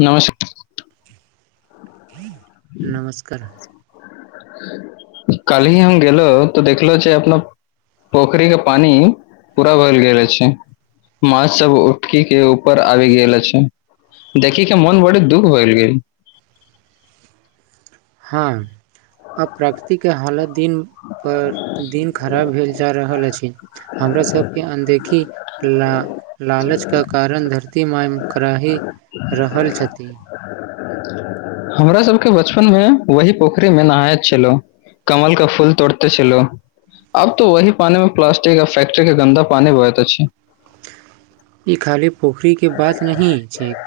नमस्कार नमस्कार कलहि हम गेलौ तऽ देखलो जे अपना पोखरि के पानि पूरा भरि गेल अछि माछ सब उठकी के ऊपर आबि गेल अछि देखी के मन बड़े दुख भैल गेल हँ आब प्रकृतिके हालत दिन पर दिन खराब भेल जा रहल अछि हमरा सब के अनदेखी ल लालचके कारण धरती माय कराही रहल छथि। हमरा सबके बचपन मे वही पोखरिमे नहायत छलौं। कमलक फूल तोड़ते छेलौ। अब तो वही पानी मे प्लास्टिक या फैकट्री के गन्दा पानी बहैत अछि। ई खाली पोखरि के बात नहि छैेक।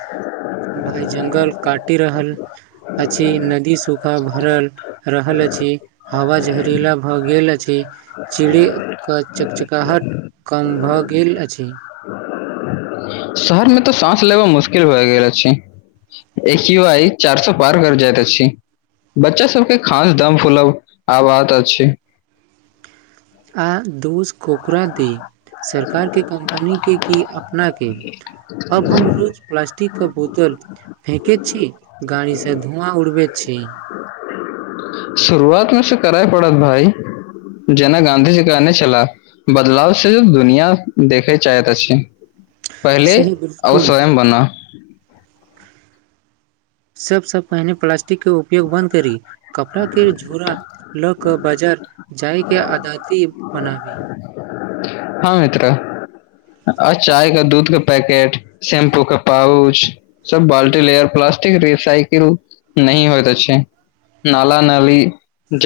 भाय जंगल काटि रहल अछि। नदी सू सूखा भरल रहल अछि। हवा जहरीला भऽ गेल अछि। चिड़ि क चकचकाहट कम भऽ गेल अछि। शहरमे तऽ साँस लेब मुश्किल भए गेल अछि ए क्यू आइ चार सौ पार कर जाइत अछि। बच्चा सबके खास दम फुलब आबात अछि आ दोस कोकरा दि सरकार के कंपनी के की अपना के अब हम रोज प्लास्टिक के बोतल फेेकैत छी। गाड़ीसँ धुआँ उड़बैत छी। शुरुआत मेसब करै पड़त भाइ। जेना गाँधीजी कहने छला। बदलाव सेहो दुनियाँ देखै चाहैत अछि पहिले सही आउ बिलकुल स्वयं बन। सबसँ पहिने प्लास्टि के उपयोग बन्द करी। कपड़ा के झोरा लऽ कऽ बाजार जायके अदाती बनाबी। हँ मित्र। आ चाय के दूध के पैकेट। शैम्पू के पाउच। सब बाल्टी लेयर प्लास्टिक रिसाइकिल नहि होइत अछि नाला नाली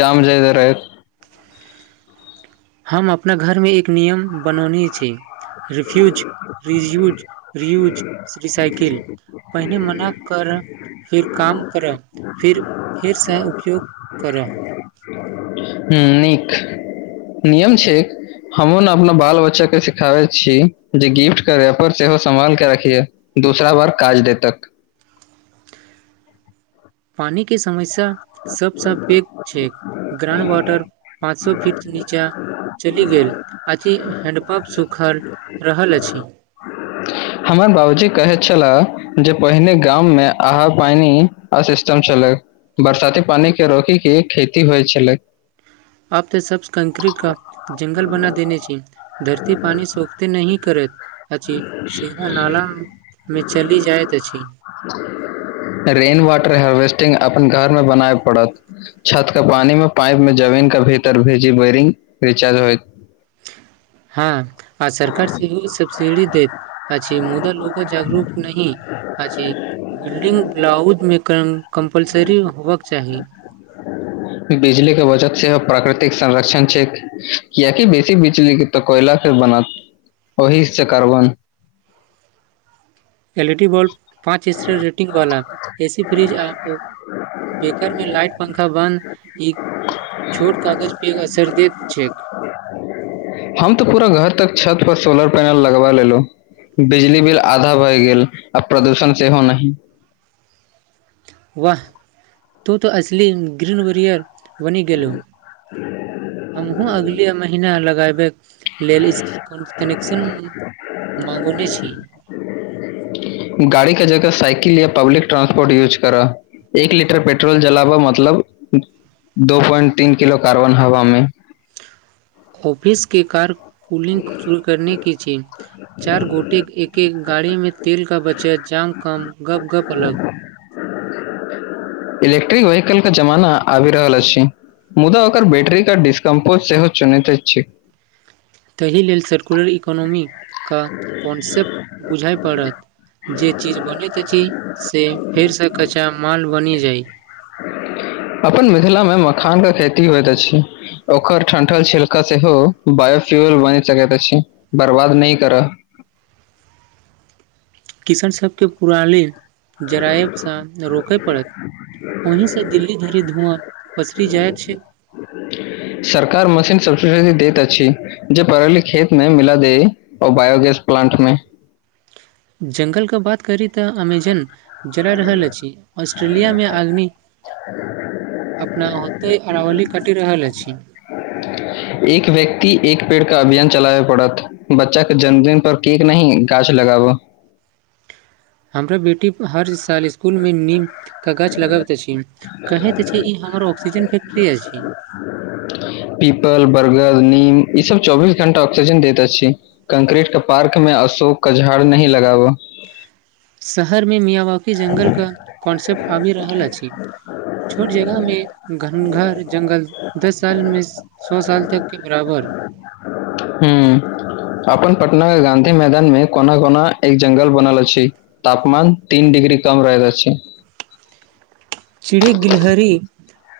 जाम जायदा रहैत। हम अपना घरमे एक नियम बनौने छी। रिफ्यूज रियूज रियूज रिसाइकिल पहिने मना कर फिर काम करऽ फिर फेरसँ उपयोग करऽ। हुँ नीक नियम छै। हमहूँ ने अपना बाल बच्चाके सिखाबै छी। जे गिफ्ट के रेफर सेहो सम्हालके राखिहे दूसरा बार काज दे तक। पानी के समस्या सबसँ पैघ छै। ग्राउड वाटर पाँच सौ फीट नीचा चलि गेल अथी हैण्डपम्प सूखल रहल अछि हमर बाबूजी कहैत छला जे पहिने गाम मे आहा पानि आ सिस्टम छलै बरसाती पानी के रोकी के खेती होइ छलै आप त सब कंकी का ज्ंगल बना देने छै धरती पानि सोखते नही करैत अछि सीधा नाला मे चली जाइत अछि रेन वाटर हार्वेस्टिंग अपन घरमे बनाबे पड़त छत के पानी मे पाइप मे जमीन के भीतर भीजी बरिंग रिचार्ज होय। हँ आ सरकार सेहो सब्सिडी दैत अछि। मुदा लो जागरूक नहि अछि बिल्डिंग ब्लाउज मे कम कम्पलसरी होबक चाही। बिजली के वजत से प्राकृतिक संरक्षण छै। कियकि बेसी बिजली के तऽ कोयला फेर बनत ओहि से कार्बन एल ईडी बल्ब पाँच स्टार रेटिंग वाला एसी फ्रिज आ ओ बेकारमे लाइट पंखा बन्द ई छोट कागजपे असर दैत छैक। [inaudible] हम तऽ पूरा घर तक छत पर सोलर पैनल लगबा लेलौ बिजली बिल आधा भए गेल आ प्रदूषण सेहो नहि वाह तो तऽ असली ग्रीन वरियर बनी गेलहु हमहुँ अगले महीना लगैबे लेली कनेक्शन माँगौने छी गाड़ी के जगह साइकिल या पब्लिक ट्रांसपोर्ट यूज करऽ एक लीटर पेट्रोल जलाबा मतलब दो प्वइंट तीन किलो कार्बन हवा मे ऑफिसके कार कूलिंग शुरू करनेके छी चार गोटे एक एक गाड़ीमे तेल का बचत जाम कम गप गप अलग इलेक्ट्रिक वेहकल के जमाना आबि रहल अछि मुदा ओकर बैटरीे डिस्कम्पोज सेहो चुनैते छी ताहि लेल सर्कुलर इकोनोॉमीे के कॉन्सेप्ट बुझय पड़त जे चीज बनैत अछि से फेरसँ कच्चा माल बनि जाय अपन मिथिलामे मखानके खेती होइत अछि ओकर ठंठल छिलका सेहो बायोफ्यूल बनि सकैत अछि बर्बाद नै करऽ किसन सभके पुरा‌ लेल जरायबसँ त‌रोकय पड़त अही से दिल्ली धरी धुआँ पसरी जाय छै सरकार मशीन सबसिडी दैत अछि जे परली खेत मे मिला दे ओ बायोगैस प्लांट मे जंगलके बात करी तऽ अमेजन जरा रहल अछि ऑस्ट्रेलियामे आदमी [inaudible] अपना होते अरावली कटि रहल अछि एक व्यक्त एक पेड़ क अभियान चलाबै पड़त बच्चा के जन्मदिन पर केक नही गाछ लगाब हमरा बेटी हर साल इस्कुलमे नीमके गाछ लगाबैत अछि कहैत छै ई हमर ऑक्सीजन फैक्ट्री अछि पीपल बर्गर नीम ईस चौबीस घंटा ऑक्सीजन दैत अछी कंक्रीट के पार्क मे अशोक क झाड़ नही लगाब शहरमे मियाँ बकी जंगल क कॉन्सेप्ट आबि रहल अछि छोट जगह मे घन घार जंगल दस सालमे स सौ साल तक के बराबर हूँ अपन पटन के गाँधी मैदान मे कोना कोना एक जंगल बनल अछि तापमान तीन डग्री कम रहैत अछी चिड़ी गिलहर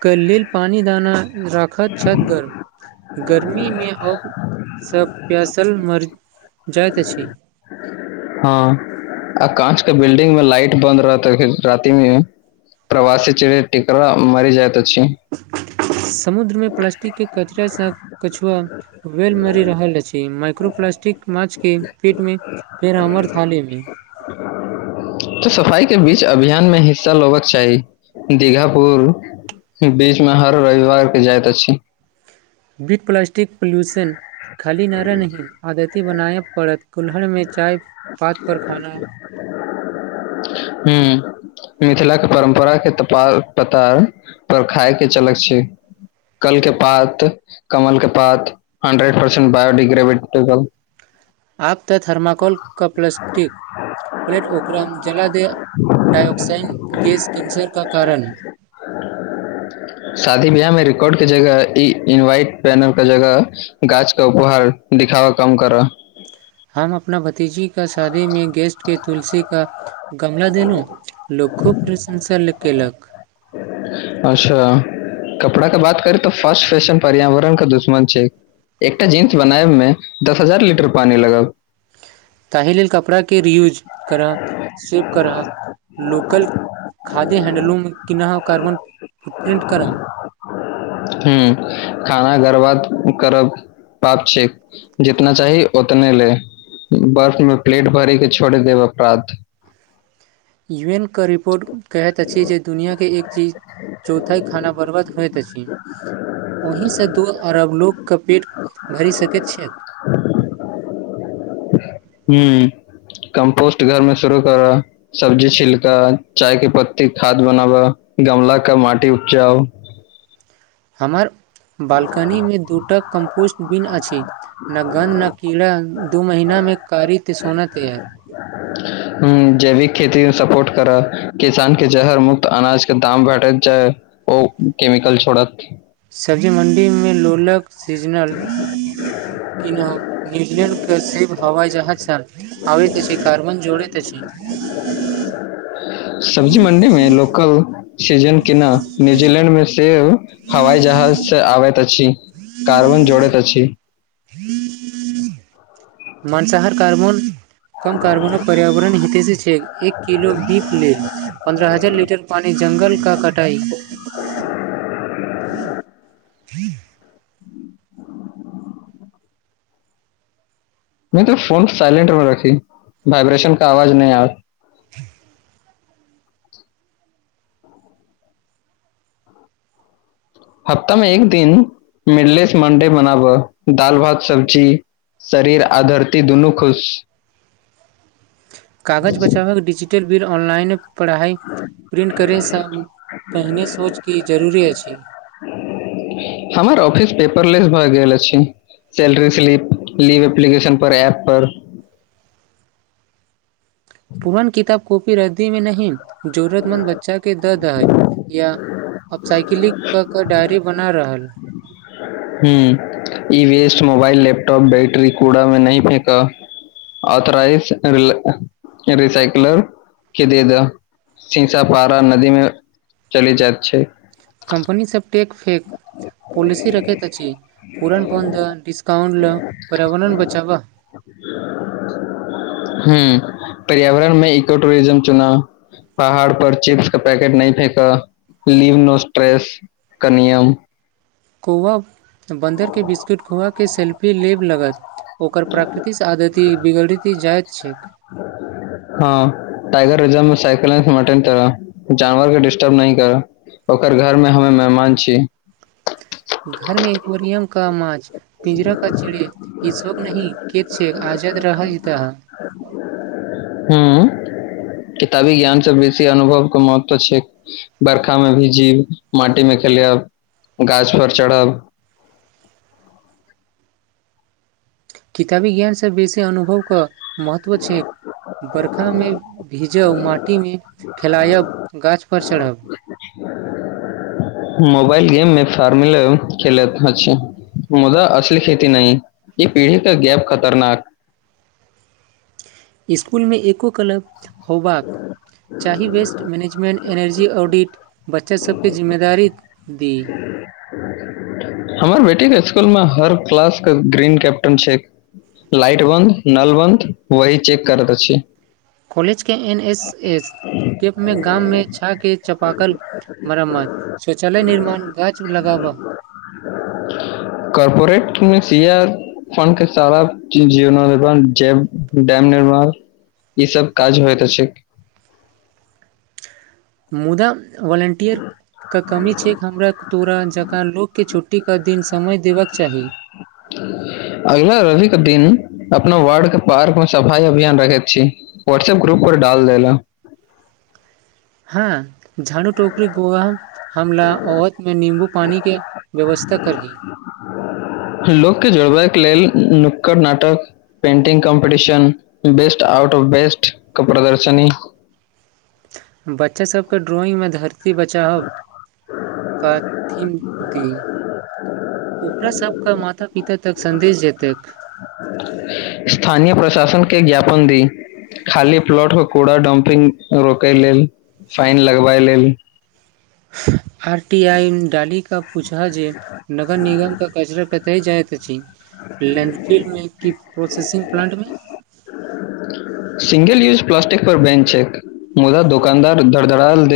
के लेल पानी दाना राखत छत गर गर्मीमे अप सँ प्यासल मरि जाइत अछि हँ आ काँच के बिल्डिंग मे लाइट बन्द रहत राति मे ट्रवासी चिड़ै टीकरा मरी जाएत अछि समुद्रमे प्लास्टिक के कचरास कछुआ वेल मरि रहल अछि माइक्रो प्लास्टिक माछ के पेट मे फेर हमर थालीमे तऽ सफाई के बीच अभियान मे हिस्सा लेबाक चाही दीगापुर बीच मे हर रविवार के जाइत अछी विथ प्लास्टिक पोल्यूशन खाली नारा नहि आदती बनाय पड़त कुल्हरमे चाय पात पर खाना हूँ मिथिला के परम्परा के त प पता पर खाय के चलक छै कल के पात कमल के पात हंड्रेड प छैन बायोडिग्रेविटिकल आप त थर्माकोल क प्लस्टिक प्लेट उकरा जला दे डाइआऑक्साइन गैस किंचर का कारण [inaudible] शादी बियाह मे रिकॉर्डके जगह ई इनवाइट पैनरके जगह गाछ तऽ उपहार दिखाब कम कर हम अपना भतीजी क शादीमे गेस्टके तुलसी क गमला देलु लोक खूब प्रशंसा केलक अच्छा कपड़ा के बात करी तऽ फर्स्ट फैशन पर्यावरण के दुश्मन छै एकटा जींस बनायब मे दस हजार लीटर पानी लगब ताहि लेल कपड़ाके रीयूज करऽ सेव करऽ लोकल खाद्य्य हैंडलूम किनह कार्बन फुटप्रिंट कर हूँ खाना घर्बात करब पाप छै जितना चाही उतने लैय बर्फ मे प्लेट भरै के छोड़ देब अपराध यू एन क रिपोर्ट कहैत अछि जे दुनिआँके एक चीज चौथाई खाना बरबाद होईत अछी ओहिसँ दू अरब लोकके पेट भरि सकैत छैक ह [inaudible] हूँ कम्पोस्ट घरमे शुरू कर सब्जी छिलका चाय के पत्ती खाद बनाबा गमला का माटी उपजाउ हमर बाल्कनीमे दूटा कम्पोस्ट बिन अछिने घन न कीड़ा दू महीनामे [inaudible] जैविक खेतीमे सपोर्ट करा किसान के जहर मुक्त अनाज के दाम भेटैत जाय ओ केमिकल छोड़त सब्जी मण्डीमे लोलक सीजनल कीनब न्यूजलैंड प्रसिद्ध हवाई जहाज छल आबैत अछि कार्बन जोड़ेत अछि सब्जी मण्डी मे लोकल सीजन केना न्यूजीलैंड मे सेव हवई जहाज से आबैत अछि कार्बन जोड़ैत अछि माँसाहार कार्बन कम कार्बनो पर्यावरण हितेसि छैक एक किलो दीप लेल पन्द्रह हजार लीटर पानि जङ्गलका कटाइ [inaudible] नय तऽ फोन साइलेंट मे रखी वाइब्रेशन का आवाज नय आव [inaudible] हफ्तामे एक दिन मिलडे से मंडे मनाब दाल भात सब्जी शरीर आ धरती दुनू खुश कागज बचावक डिजिटल बिल ऑनलाइन पढ़ाइ प्रिंट करे सँ पहिने सोचके ई जरूरी अछि हमर ऑफिस पेपरलेस भऽ गेल अछि सैलरी स्लिप लीव एप्लीकेशन पर ऐप पर पुरान किताब कॉपी रद्दी मे नहि जरूरतमन्द बच्चा के दऽ दहै या अब साइकिलिंग कऽ कऽ डायरी बना रहल हुँ ई वेस्ट मोबाइल लैपटॉप बैटरी कूड़ा मे नहि फेका ऑथोराइज रिसाइकलर के दे दऽ शीशा पारा नदी मे चली जाइत छै कम्पनी सब टेक फेक पॉलिसी रखैत अछि पूरण पौन्द डिस्काउंट पर्यावरण बचाव हुँ पर्यावरणमे इको टूरिज्म चुना पहाड़ पर चिप्स के पैकेट नहि फेकऽ लीव नो स्ट्रेस क नियम कौआ बन्दरके बिस्कुट खुआके सेल्फी लेब लगत ओकर प्राकृतिस आदति बिगड़ि जाइत छैक [inaudible] हँ टाइगर रिजर्व मे साइकिल [unintelligible] जानवर के डस्टर्ब नहि कर ओकर घर मे हमे मेहमान छी घर मे एक्वोरियम का माछ पिंजरा का चिड़ेै ई सब नहि के छ आजाद रहि दह हुँ किताबी ज्ञानसँ बेसी अनुभव के महत्व छैक बर्खा मे भी जीब माटी मे खेलब गाछ पर चढ़ब किताबी ज्ञान से बेसी अनुभव के महत्व छै बर्षा मे भीजब माटी मे खेलयब गाछ पर चढ़ब मोबाल गेम मे फार्मिल खेलत अछि मुदा असली खेती नहि ई पीढ़ी कऽ गैप खतरनााक इसकुल मे एको क्लब होबाक चाही वेस्ट मैनेजमेन्ट एनर्जी ऑडिट बच्चास सबके जिम्मेदारी दी हमर बेटी के स्सकुल मे हर क्लास के ग्रीन कैप्टन छै लाइट बन्द नल बन्द वही चेक करैत अछी कॉलेज के एन एस एस कैपमे गाममे छाय के चापाकल मरमत शौचालय निर्माण गाछ लगाबा कर्पोरेट [unintelligible] फन के सारा [unintelligible] डैम निर्माण ई सब काज होयतऽ अछै मुदा वलेन्टिियर के कमी छैक हमरा तोरा जकाँ लोक केँ छुट्टी के दिन समय देबाक चाही अगला रवि क दिन अपना वार्ड के पार्क मे सफाइ अभियान रखैत छी व्वाट्सअप ग्रुप डाल देलै हँ झाड़ू टोकरी गोआा हम ल औवत मे नीम्बू पानी के व्यवस्था करी लोक के जोड़बैक लेल नुक्कड़ नाटक painting competition best out of best क प्रदर्शन बच्चा सबके ड्रॉइंग मे धरती बचाहब [unintelligible] ओकरा सबके माता इ त तक सन्देश जतक स्थानीय प्रशासन के ज्ञापन दी खाली प्लॉट के कूड़ा डम्पिंग रोकै लेल फाइन लगबाइ लेल आर टी आई डाली क पूछा जे नगर निगम क कचरा कते तय जाइत अछि लैणडफील्ड मे की प्रोसेसिंग प्लांट मे सिंगल यूज प्लाासटिक पर बैंन छै मुदा दुोकानदार धड़ धड़ाल दे